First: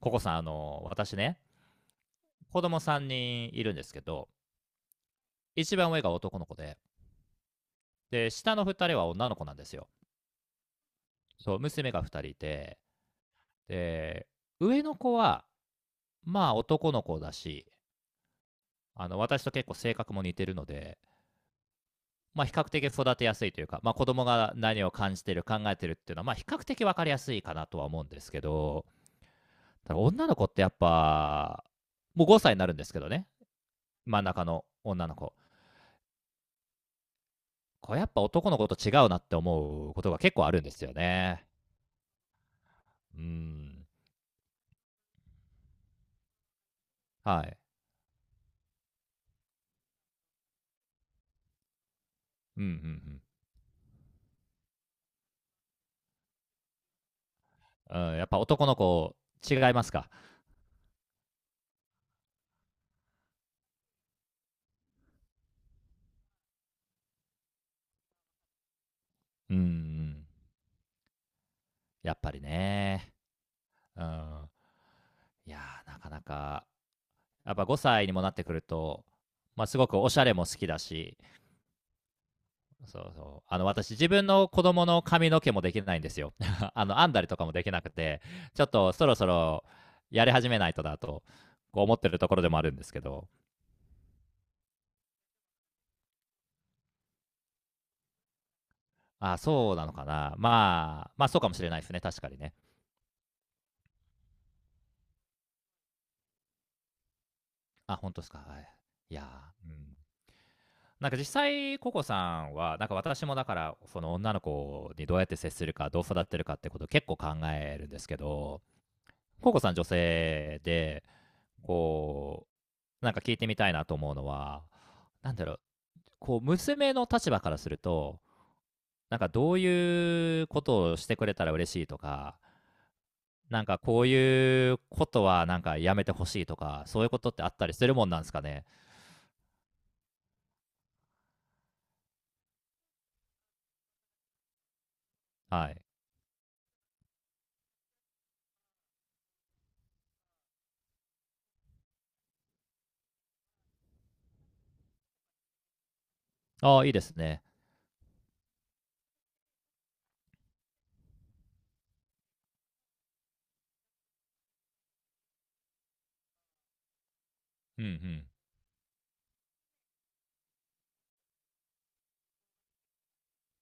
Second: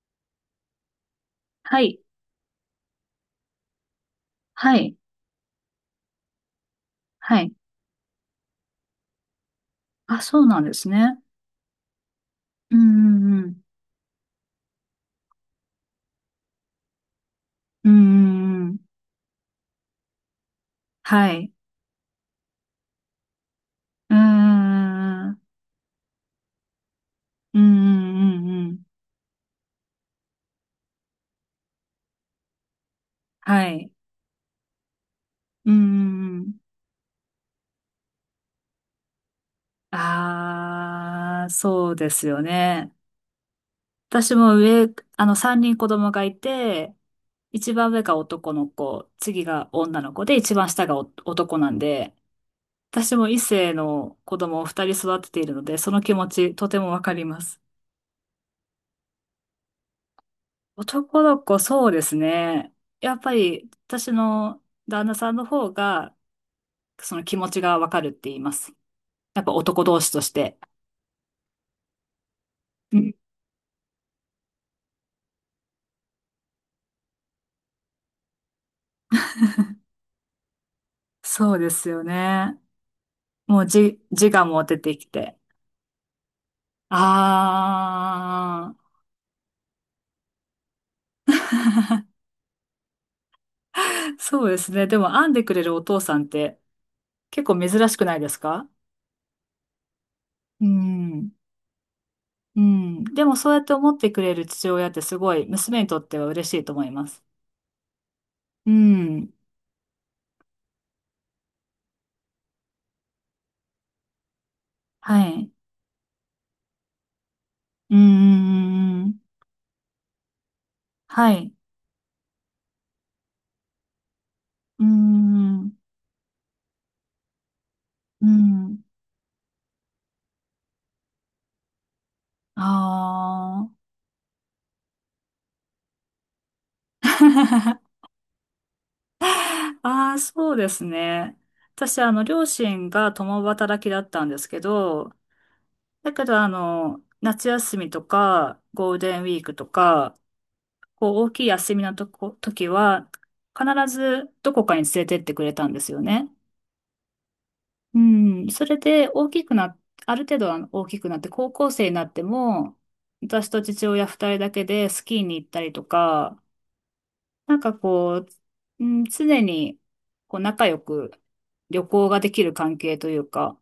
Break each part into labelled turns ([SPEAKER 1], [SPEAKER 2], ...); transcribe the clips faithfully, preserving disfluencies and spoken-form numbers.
[SPEAKER 1] ココさん、あのー、私ね、
[SPEAKER 2] はい。
[SPEAKER 1] 子供さんにんいるんですけど、
[SPEAKER 2] はい。
[SPEAKER 1] 一番上が男の子で、
[SPEAKER 2] はい。
[SPEAKER 1] で、下のふたりは女の子なんですよ。
[SPEAKER 2] あ、そうなんですね。
[SPEAKER 1] そう、娘がふたりい
[SPEAKER 2] うん
[SPEAKER 1] て、
[SPEAKER 2] うんうん。
[SPEAKER 1] で、上の子は、まあ男の子だし、
[SPEAKER 2] うんうんうん。
[SPEAKER 1] あの、私と結構性格も似てるので、
[SPEAKER 2] はい。
[SPEAKER 1] まあ比較的育てやすいというか、まあ子
[SPEAKER 2] う
[SPEAKER 1] 供が何を感じ
[SPEAKER 2] んう
[SPEAKER 1] て
[SPEAKER 2] ん
[SPEAKER 1] る、考えてるっていうのは、まあ比較的わかりやすいか
[SPEAKER 2] うん
[SPEAKER 1] なとは思うんです
[SPEAKER 2] う
[SPEAKER 1] け
[SPEAKER 2] んうん。
[SPEAKER 1] ど、ただ女の子ってやっぱ、もうごさいになるんですけどね、
[SPEAKER 2] はい。
[SPEAKER 1] 真ん中の女の子。
[SPEAKER 2] うんうんうんうんはいうんうん。
[SPEAKER 1] これやっぱ男の子と違うなって思うことが結構あるんですよ
[SPEAKER 2] あ
[SPEAKER 1] ね。
[SPEAKER 2] あ、そうですよね。
[SPEAKER 1] うん。
[SPEAKER 2] 私も上、あの、三人子供がいて、
[SPEAKER 1] はい。
[SPEAKER 2] 一番上が男の子、次が女の子で、一番下がお男なんで、
[SPEAKER 1] うんう
[SPEAKER 2] 私
[SPEAKER 1] ん
[SPEAKER 2] も異性の子供を二人育てているので、その気持ちとてもわかります。
[SPEAKER 1] うん。うん、やっぱ男の子違いますか？
[SPEAKER 2] 男の子、そうですね。やっぱり、私の旦那さんの方が、その気持ちがわかるって言います。やっぱ
[SPEAKER 1] うんう
[SPEAKER 2] 男同士と
[SPEAKER 1] ん。
[SPEAKER 2] して。
[SPEAKER 1] やっぱり
[SPEAKER 2] う
[SPEAKER 1] ね。
[SPEAKER 2] ん。
[SPEAKER 1] うん。いやー、なかなか、やっぱごさいにもなってくると、まあ、すごくおしゃれも好きだし、
[SPEAKER 2] そうですよね。
[SPEAKER 1] そうそう、あ
[SPEAKER 2] も
[SPEAKER 1] の、
[SPEAKER 2] う
[SPEAKER 1] 私
[SPEAKER 2] じ、
[SPEAKER 1] 自
[SPEAKER 2] 自
[SPEAKER 1] 分
[SPEAKER 2] 我
[SPEAKER 1] の子
[SPEAKER 2] も出
[SPEAKER 1] 供
[SPEAKER 2] て
[SPEAKER 1] の
[SPEAKER 2] き
[SPEAKER 1] 髪
[SPEAKER 2] て。
[SPEAKER 1] の毛もできないんですよ。あの、編んだりとかもできなくて、ちょっ
[SPEAKER 2] あ
[SPEAKER 1] とそろそろやり始めないとだと、こう思ってるところでもあるんですけど。
[SPEAKER 2] あ、そうですね。でも、編んでくれるお父さんって結構珍しくないですか？
[SPEAKER 1] あ、そうなのかな。
[SPEAKER 2] う
[SPEAKER 1] まあ、まあ、
[SPEAKER 2] ん。
[SPEAKER 1] そうかもしれないですね、確かにね。
[SPEAKER 2] うん。でも、そうやって思ってくれる父親ってすごい、娘にとっては嬉しいと思います。
[SPEAKER 1] あ、本当ですか。はい。
[SPEAKER 2] う
[SPEAKER 1] い
[SPEAKER 2] ん。
[SPEAKER 1] やー、うん。なんか実際、ココさんは、なんか私もだから、その女の子にどうやっ
[SPEAKER 2] は
[SPEAKER 1] て
[SPEAKER 2] い。
[SPEAKER 1] 接するか、どう育てるかってことを結構考えるん
[SPEAKER 2] う
[SPEAKER 1] ですけ
[SPEAKER 2] んうんう
[SPEAKER 1] ど、
[SPEAKER 2] んうん。
[SPEAKER 1] ココさん女性で、
[SPEAKER 2] はい。
[SPEAKER 1] こう、なんか聞いてみたいなと思うのは、
[SPEAKER 2] うー
[SPEAKER 1] なんだろう、
[SPEAKER 2] ん、
[SPEAKER 1] こう、娘の立場からすると、
[SPEAKER 2] うん、
[SPEAKER 1] なんかどういうことをしてくれたら嬉しいとか、
[SPEAKER 2] あ
[SPEAKER 1] なんかこういうことはなんかやめてほしいとか、そういうことってあったり
[SPEAKER 2] あ。
[SPEAKER 1] するも んなんですかね。
[SPEAKER 2] ああ、そうですね。私、あの、両親が共働きだったんですけど、
[SPEAKER 1] はい。
[SPEAKER 2] だけど、あの、夏休みとか、ゴールデンウィークとか、こう、大きい休みのとこ、時は、必ずどこかに連れてってくれたんですよね。
[SPEAKER 1] ああ、いいですね。
[SPEAKER 2] うん、それで、大きくな、ある程度は大きくなって、高校生になっても、私と父親二人だけでスキーに行ったりとか、なんか
[SPEAKER 1] うんう
[SPEAKER 2] こ
[SPEAKER 1] ん。
[SPEAKER 2] う、うん、常にこう仲良く旅行ができる関係というか、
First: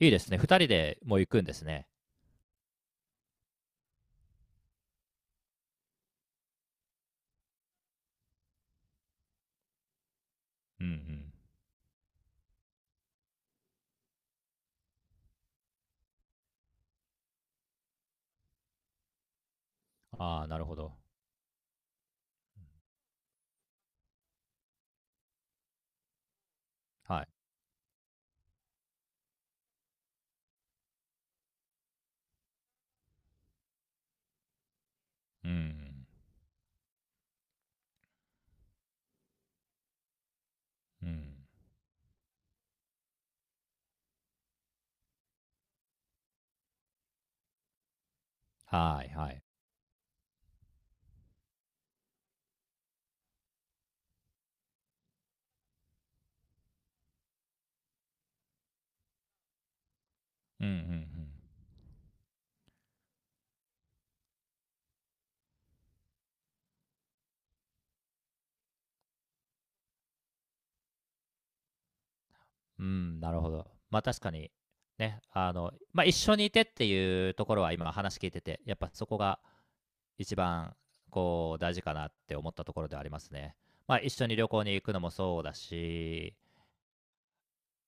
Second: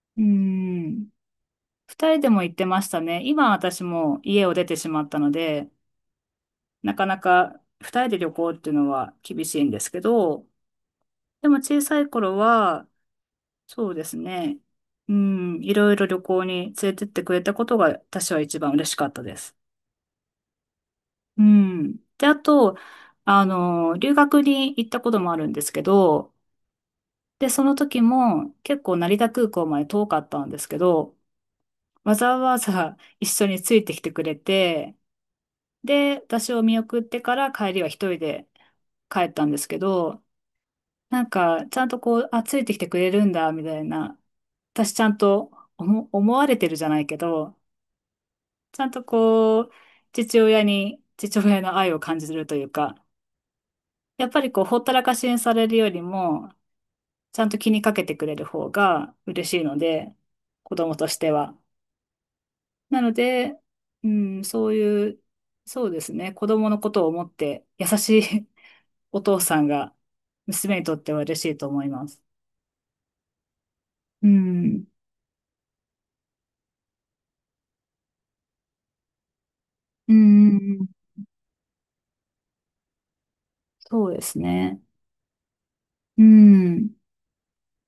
[SPEAKER 1] いいで
[SPEAKER 2] う
[SPEAKER 1] すね。ふたりで
[SPEAKER 2] ん、
[SPEAKER 1] もう行くんですね。
[SPEAKER 2] 二人でも行ってましたね。今私も家を出てしまったので、なかなか二人で旅行っていうのは厳しいんですけど、
[SPEAKER 1] うんうん。
[SPEAKER 2] でも小さい頃は、そうですね、うん、いろいろ旅行に連れてってくれたことが私は一番嬉しかったです。
[SPEAKER 1] ああ、なるほど。
[SPEAKER 2] うん。で、あと、あの、留学に行ったこともあるんですけど、
[SPEAKER 1] はい。
[SPEAKER 2] で、その時も結構成田空港まで遠かったんですけど、わざわざ一緒についてきてくれて、
[SPEAKER 1] うん
[SPEAKER 2] で、私を見送ってから帰りは一人で帰ったんですけど、
[SPEAKER 1] うん。う
[SPEAKER 2] なん
[SPEAKER 1] ん。
[SPEAKER 2] か、ちゃんとこう、あ、ついてきてくれるんだ、みたいな、私ちゃんと思、思われてるじゃないけど、ちゃん
[SPEAKER 1] は
[SPEAKER 2] と
[SPEAKER 1] いはい。
[SPEAKER 2] こう、父親に、父親の愛を感じるというか、やっぱりこう、ほったらかしにされるよりも、ちゃんと気にかけてくれる方が嬉しいので、
[SPEAKER 1] うんう
[SPEAKER 2] 子供として
[SPEAKER 1] ん
[SPEAKER 2] は。なので、うん、そういう、そうですね、子供のことを思って優しい お父さんが娘にとっては嬉しいと思います。
[SPEAKER 1] うん。うん、なるほど。まあ確
[SPEAKER 2] う
[SPEAKER 1] かに、
[SPEAKER 2] ん、
[SPEAKER 1] ね、あの、まあ一緒にいてっていうところは今話聞いてて、やっぱそこが
[SPEAKER 2] う
[SPEAKER 1] 一番
[SPEAKER 2] ん、
[SPEAKER 1] こう大事かなって思ったところではありますね。まあ
[SPEAKER 2] そう
[SPEAKER 1] 一
[SPEAKER 2] で
[SPEAKER 1] 緒に
[SPEAKER 2] す
[SPEAKER 1] 旅行に
[SPEAKER 2] ね。
[SPEAKER 1] 行くのもそうだ
[SPEAKER 2] う
[SPEAKER 1] し、
[SPEAKER 2] ん。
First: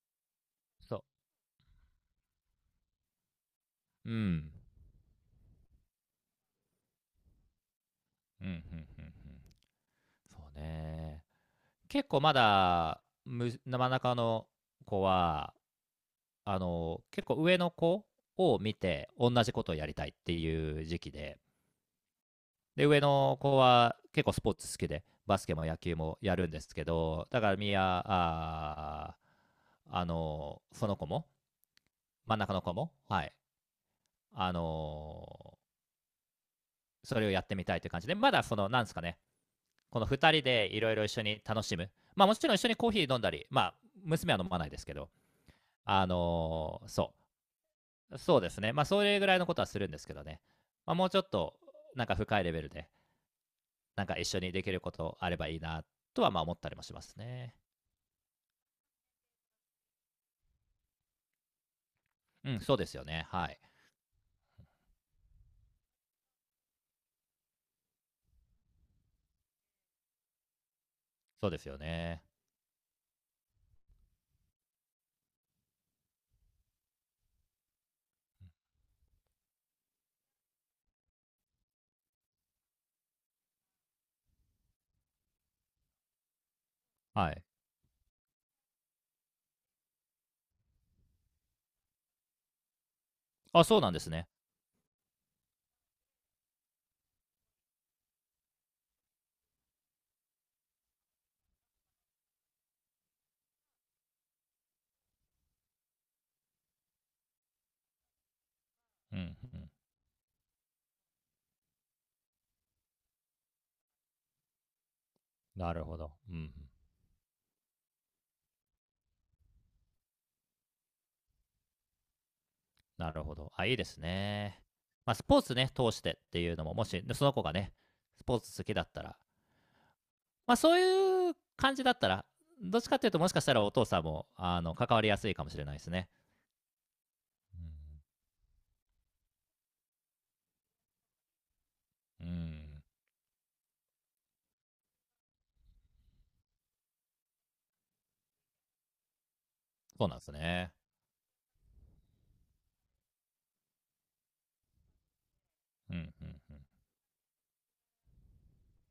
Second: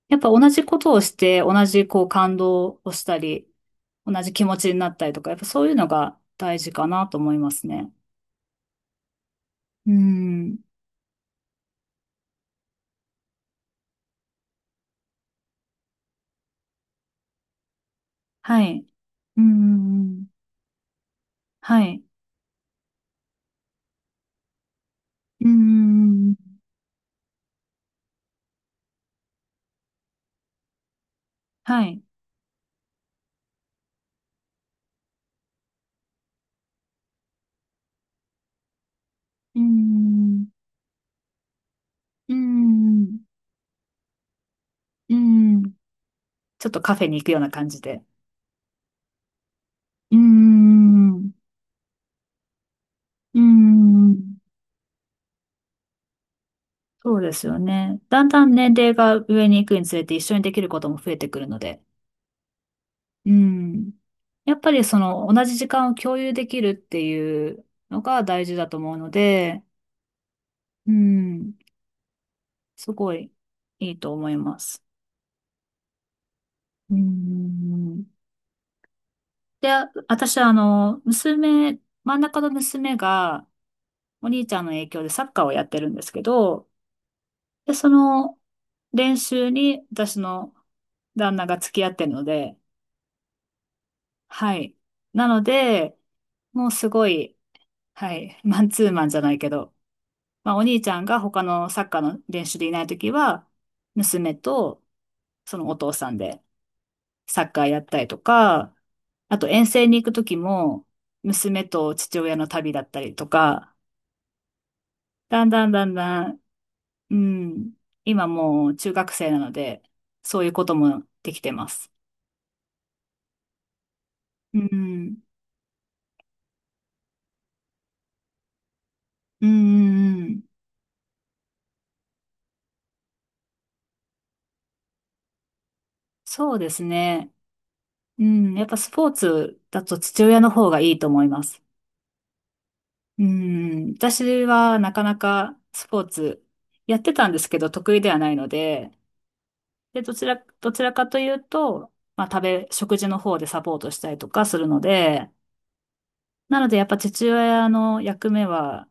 [SPEAKER 2] やっぱ同じことを
[SPEAKER 1] そ
[SPEAKER 2] して、同じこう感動をしたり、
[SPEAKER 1] う。
[SPEAKER 2] 同
[SPEAKER 1] う
[SPEAKER 2] じ気
[SPEAKER 1] ん。
[SPEAKER 2] 持ちになったりとか、やっぱそういうのが大事かなと思いますね。
[SPEAKER 1] うん、うん、うん、うん。
[SPEAKER 2] う
[SPEAKER 1] そ
[SPEAKER 2] ん。
[SPEAKER 1] うね。結構まだ、む真ん中の子は、あの、結構上の子を
[SPEAKER 2] は
[SPEAKER 1] 見
[SPEAKER 2] い。
[SPEAKER 1] て、同
[SPEAKER 2] う
[SPEAKER 1] じことをやりたいっ
[SPEAKER 2] ん。
[SPEAKER 1] ていう時期で、
[SPEAKER 2] はい。
[SPEAKER 1] で、上の子は結構スポーツ好きで、バ
[SPEAKER 2] う
[SPEAKER 1] ス
[SPEAKER 2] ー
[SPEAKER 1] ケも野球もやる
[SPEAKER 2] ん。
[SPEAKER 1] んですけど、だからみや、あーあの、その子も、
[SPEAKER 2] はい。
[SPEAKER 1] 真ん中の子も、はい、あの、それをやってみたいという感じで、まだその、なんですかね、
[SPEAKER 2] うー
[SPEAKER 1] この二人
[SPEAKER 2] ん。
[SPEAKER 1] でいろいろ一緒に楽しむ。まあ
[SPEAKER 2] う
[SPEAKER 1] も
[SPEAKER 2] ー
[SPEAKER 1] ちろん一緒にコーヒー飲
[SPEAKER 2] ん。
[SPEAKER 1] んだり、まあ娘は飲まないですけど、
[SPEAKER 2] うーん。
[SPEAKER 1] あ
[SPEAKER 2] ちょっと
[SPEAKER 1] のー
[SPEAKER 2] カフェ
[SPEAKER 1] そ
[SPEAKER 2] に行くような感じで。
[SPEAKER 1] う。そうですね。まあそれぐらいのことはするんですけ
[SPEAKER 2] うー
[SPEAKER 1] どね。まあもうちょっ
[SPEAKER 2] ん。
[SPEAKER 1] となんか深いレベルで、
[SPEAKER 2] うー
[SPEAKER 1] なんか一緒
[SPEAKER 2] ん。
[SPEAKER 1] にできることあればいいなとはまあ思ったりもしま
[SPEAKER 2] そ
[SPEAKER 1] す
[SPEAKER 2] うです
[SPEAKER 1] ね。
[SPEAKER 2] よね。だんだん年齢が上に行くにつれて一緒にできることも増えてくるので。
[SPEAKER 1] うん、そうですよね。
[SPEAKER 2] う
[SPEAKER 1] はい。
[SPEAKER 2] ん。やっぱりその同じ時間を共有できるっていうのが大事だと思うので、う
[SPEAKER 1] そう
[SPEAKER 2] ん。
[SPEAKER 1] ですよね。
[SPEAKER 2] すごいいいと思います。うん。で、私はあの、娘、真ん中の娘が、お兄ちゃんの影響でサッカーをやってるんですけど、
[SPEAKER 1] はい。
[SPEAKER 2] で、その練習に私の旦那が付き合ってるので、
[SPEAKER 1] あ、そうなんですね。
[SPEAKER 2] はい。なので、もうすごい、はい、マンツーマンじゃないけど、まあお兄ちゃんが他のサッカーの練習でいないときは、娘とそのお父さんでサッカーやったりとか、
[SPEAKER 1] うん、うん。
[SPEAKER 2] あと遠征に行くときも、娘と父親の旅だったりとか、だんだん
[SPEAKER 1] なる
[SPEAKER 2] だん
[SPEAKER 1] ほど。
[SPEAKER 2] だ
[SPEAKER 1] うん、う
[SPEAKER 2] ん。
[SPEAKER 1] ん。
[SPEAKER 2] うん。今もう中学生なので、そういうこともできてます。
[SPEAKER 1] なるほど。あ、いいです
[SPEAKER 2] う
[SPEAKER 1] ね。まあ
[SPEAKER 2] ん。
[SPEAKER 1] スポーツね、通してっていうのも、もしその子がね、スポーツ好きだったら、
[SPEAKER 2] うんうんうん。
[SPEAKER 1] まあ、そういう感じだったら、どっちかっていうと、もしかしたらお父さんもあの関わりやすいかもしれないですね。
[SPEAKER 2] そうですね。うん。やっぱスポーツだと父親の方がいいと思います。
[SPEAKER 1] うん、うん
[SPEAKER 2] うん。私はなかなかスポーツやってたんですけど、得意ではないので、で、
[SPEAKER 1] そう
[SPEAKER 2] ど
[SPEAKER 1] なん
[SPEAKER 2] ち
[SPEAKER 1] です
[SPEAKER 2] ら、ど
[SPEAKER 1] ね。
[SPEAKER 2] ちらかというと、まあ、食べ、食事の方でサポートしたりとかするので、
[SPEAKER 1] うん、うん、
[SPEAKER 2] な
[SPEAKER 1] う
[SPEAKER 2] ので、やっぱ父親の役目は、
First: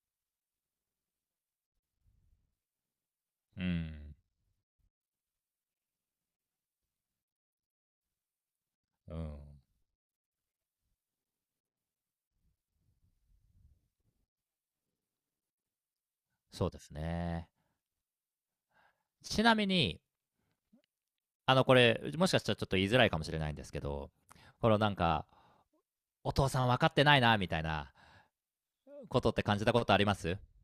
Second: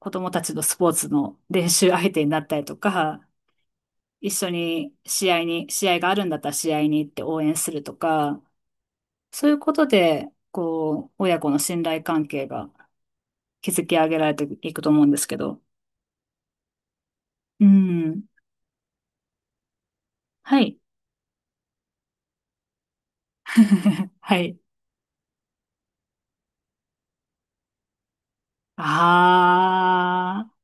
[SPEAKER 2] 子供たちのスポーツの練習相手になったりとか、
[SPEAKER 1] ん。
[SPEAKER 2] 一緒に試合に、試合があるんだったら試合に行って応援するとか、
[SPEAKER 1] うん、うん。
[SPEAKER 2] そういうことで、こう、親子の信頼関係が築き上げられていくと思うんですけど。
[SPEAKER 1] そうですね。
[SPEAKER 2] うん。
[SPEAKER 1] ちなみに、
[SPEAKER 2] はい。
[SPEAKER 1] あの、これ、もしかしたらちょっと言いづらいかもしれないんですけど、
[SPEAKER 2] はい。
[SPEAKER 1] このなんか、お父さん分かってないな、みたいなことって感じたことあります？
[SPEAKER 2] ああ、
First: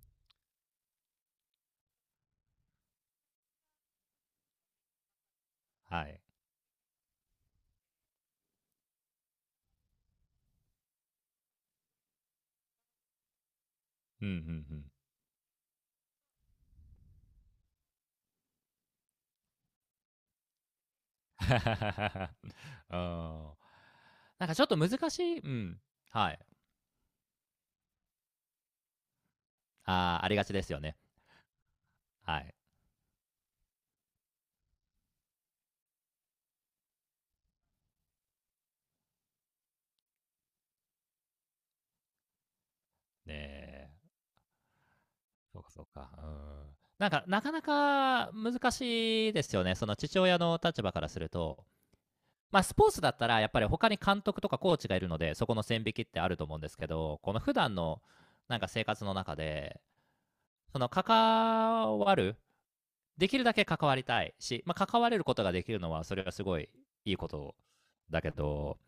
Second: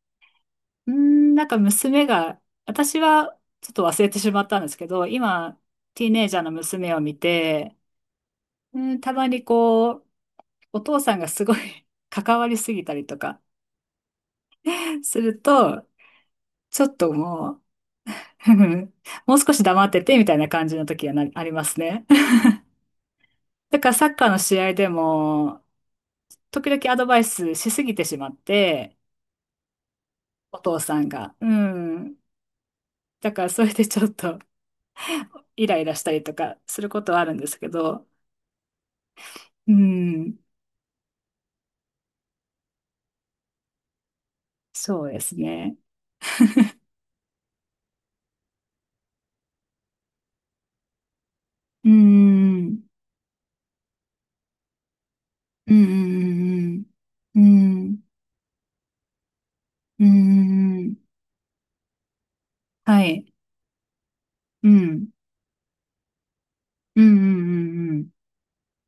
[SPEAKER 2] うーん、なんか娘が、私はちょっと忘れてしまったんですけど、今、
[SPEAKER 1] は
[SPEAKER 2] ティー
[SPEAKER 1] い。
[SPEAKER 2] ネイジャーの娘を見て、うん、たまにこう、お父さんがすごい 関わりすぎたりとか
[SPEAKER 1] うん、うん、うん。
[SPEAKER 2] すると、ちょっともう、もう少し黙っててみたいな感じの時はな、ありますね。
[SPEAKER 1] うん
[SPEAKER 2] だからサッカーの
[SPEAKER 1] なんか
[SPEAKER 2] 試
[SPEAKER 1] ちょっ
[SPEAKER 2] 合
[SPEAKER 1] と
[SPEAKER 2] で
[SPEAKER 1] 難しい、う
[SPEAKER 2] も、
[SPEAKER 1] ん。はい。
[SPEAKER 2] 時々アドバイスしすぎてしまって、
[SPEAKER 1] あーありがち
[SPEAKER 2] お
[SPEAKER 1] です
[SPEAKER 2] 父
[SPEAKER 1] よね。
[SPEAKER 2] さんが。うん。
[SPEAKER 1] はい。
[SPEAKER 2] だからそれでちょっと イライラしたりとかすることはあるんですけど、うん。
[SPEAKER 1] ねえ。
[SPEAKER 2] そうです
[SPEAKER 1] そうか、
[SPEAKER 2] ね。
[SPEAKER 1] そうか。うん。なんか、なかなか難しいですよね。その父親の立場からすると。
[SPEAKER 2] う
[SPEAKER 1] まあ、ス
[SPEAKER 2] ん。
[SPEAKER 1] ポーツだったら、やっぱり他に監督とかコーチがいるので、そこの
[SPEAKER 2] う
[SPEAKER 1] 線引きってあると思うんです
[SPEAKER 2] ん。
[SPEAKER 1] けど、こ
[SPEAKER 2] う
[SPEAKER 1] の普段
[SPEAKER 2] ん。う
[SPEAKER 1] の、
[SPEAKER 2] ん。
[SPEAKER 1] なんか生活の中で、
[SPEAKER 2] うん。うん。
[SPEAKER 1] その
[SPEAKER 2] うん。
[SPEAKER 1] 関わる、
[SPEAKER 2] はい。
[SPEAKER 1] できるだけ関わりたいし、
[SPEAKER 2] う
[SPEAKER 1] まあ、関
[SPEAKER 2] ん。
[SPEAKER 1] われることができるのは、それはすごい
[SPEAKER 2] う
[SPEAKER 1] い
[SPEAKER 2] ん
[SPEAKER 1] いこと
[SPEAKER 2] うん
[SPEAKER 1] だけど、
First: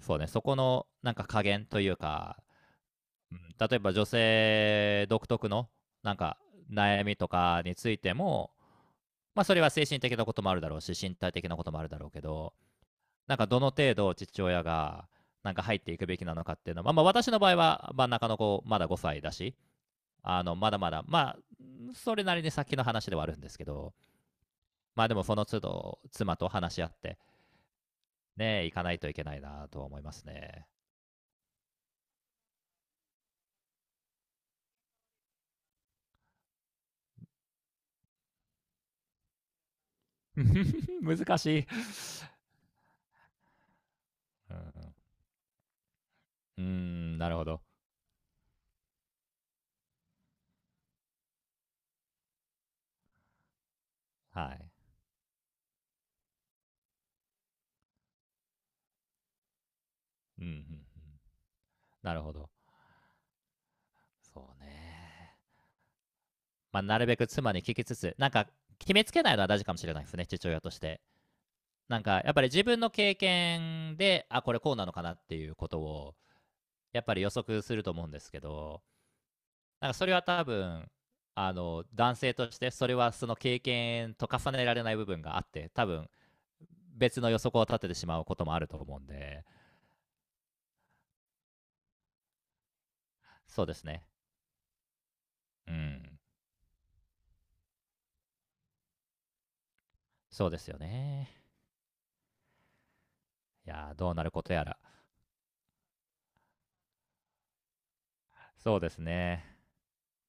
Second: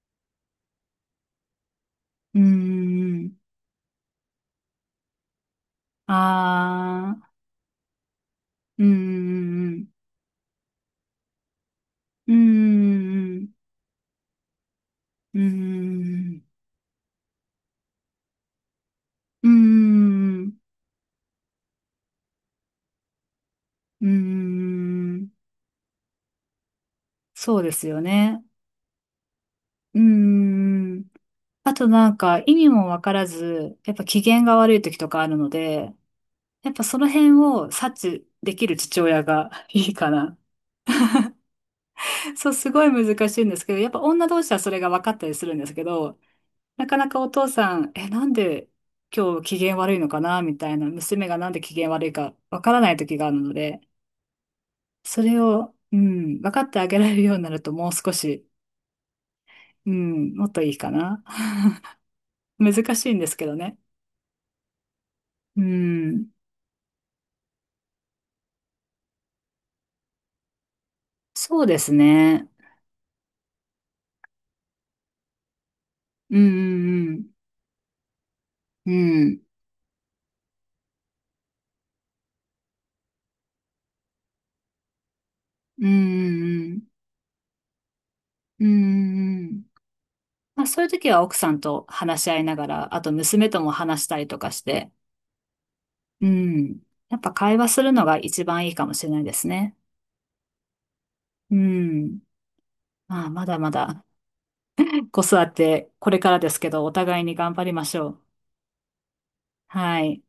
[SPEAKER 1] そうね、そこの、なんか加減という
[SPEAKER 2] うん
[SPEAKER 1] か、
[SPEAKER 2] うん。うんうんうん。
[SPEAKER 1] 例えば女性独特のなんか悩
[SPEAKER 2] あ
[SPEAKER 1] み
[SPEAKER 2] あ、
[SPEAKER 1] とかについても、
[SPEAKER 2] う
[SPEAKER 1] まあ、それは精
[SPEAKER 2] ん
[SPEAKER 1] 神的なこともあるだろうし身体的なこともあるだろうけ
[SPEAKER 2] うん
[SPEAKER 1] どなん
[SPEAKER 2] う
[SPEAKER 1] か
[SPEAKER 2] ん。
[SPEAKER 1] どの程度父親が
[SPEAKER 2] うんう
[SPEAKER 1] なんか入ってい
[SPEAKER 2] ん
[SPEAKER 1] くべき
[SPEAKER 2] う
[SPEAKER 1] なのかっ
[SPEAKER 2] ん。
[SPEAKER 1] ていうのは、まあ、私の場合は真ん中の子まだごさいだ
[SPEAKER 2] うん
[SPEAKER 1] し
[SPEAKER 2] うん
[SPEAKER 1] あ
[SPEAKER 2] う
[SPEAKER 1] の
[SPEAKER 2] ん。
[SPEAKER 1] まだまだまあそれなりに先の話ではあるんですけど
[SPEAKER 2] う
[SPEAKER 1] まあでも
[SPEAKER 2] ん。
[SPEAKER 1] その都度妻と話し合って
[SPEAKER 2] そうですよね。
[SPEAKER 1] ね行かないといけないなとは思
[SPEAKER 2] う
[SPEAKER 1] いますね。
[SPEAKER 2] ん。あとなんか意味もわからず、やっぱ機嫌が悪い時とかあるので、やっぱその辺を察知できる父親がいいかな。
[SPEAKER 1] 難しい。
[SPEAKER 2] そう、すごい難しいんですけど、やっぱ女同士
[SPEAKER 1] う
[SPEAKER 2] はそれが
[SPEAKER 1] ん、
[SPEAKER 2] 分かったりするんですけど、
[SPEAKER 1] う
[SPEAKER 2] なかな
[SPEAKER 1] ん
[SPEAKER 2] かお
[SPEAKER 1] なるほ
[SPEAKER 2] 父
[SPEAKER 1] ど。
[SPEAKER 2] さん、え、なんで今日機嫌悪いのかなみたいな、娘がなんで機嫌悪いかわからない時があるので、
[SPEAKER 1] はい。
[SPEAKER 2] それを、うん、分かってあげられるようになるともう少し、うん、
[SPEAKER 1] うん
[SPEAKER 2] も
[SPEAKER 1] うん
[SPEAKER 2] っ
[SPEAKER 1] う
[SPEAKER 2] と
[SPEAKER 1] ん。
[SPEAKER 2] いいかな。
[SPEAKER 1] なるほど。
[SPEAKER 2] 難しいんですけどね。
[SPEAKER 1] そうね。
[SPEAKER 2] うん、
[SPEAKER 1] まあ、なるべく妻に聞きつつ、なんか、決めつけないのは大事かもしれないですね、父親として。
[SPEAKER 2] そうです
[SPEAKER 1] なんか、やっぱり
[SPEAKER 2] ね。
[SPEAKER 1] 自分の経験で、あ、これこうなのかなっていうことを、
[SPEAKER 2] うん
[SPEAKER 1] やっ
[SPEAKER 2] う
[SPEAKER 1] ぱり
[SPEAKER 2] ん
[SPEAKER 1] 予測すると思うんですけど、
[SPEAKER 2] うん。
[SPEAKER 1] なんかそれは多分、あの、男性として、それはその経験と重ねられない部分があって、多
[SPEAKER 2] うん。
[SPEAKER 1] 分、
[SPEAKER 2] うん
[SPEAKER 1] 別の予測を立ててしまうこともあ
[SPEAKER 2] うん
[SPEAKER 1] る
[SPEAKER 2] うん。
[SPEAKER 1] と思うん
[SPEAKER 2] うん
[SPEAKER 1] で、
[SPEAKER 2] うんうん。まあそういう時は奥さんと話し合いながら、あと娘と
[SPEAKER 1] そう
[SPEAKER 2] も
[SPEAKER 1] です
[SPEAKER 2] 話
[SPEAKER 1] ね。
[SPEAKER 2] したりとかして、
[SPEAKER 1] うん。
[SPEAKER 2] うん。やっぱ会話するのが一番いいかもしれないですね。
[SPEAKER 1] そうですよね。
[SPEAKER 2] うん。まあ、まだ
[SPEAKER 1] い
[SPEAKER 2] ま
[SPEAKER 1] やー
[SPEAKER 2] だ
[SPEAKER 1] どうなることやら。
[SPEAKER 2] 子育てこれからですけど、お互いに頑張りましょう。
[SPEAKER 1] そうですね。
[SPEAKER 2] はい。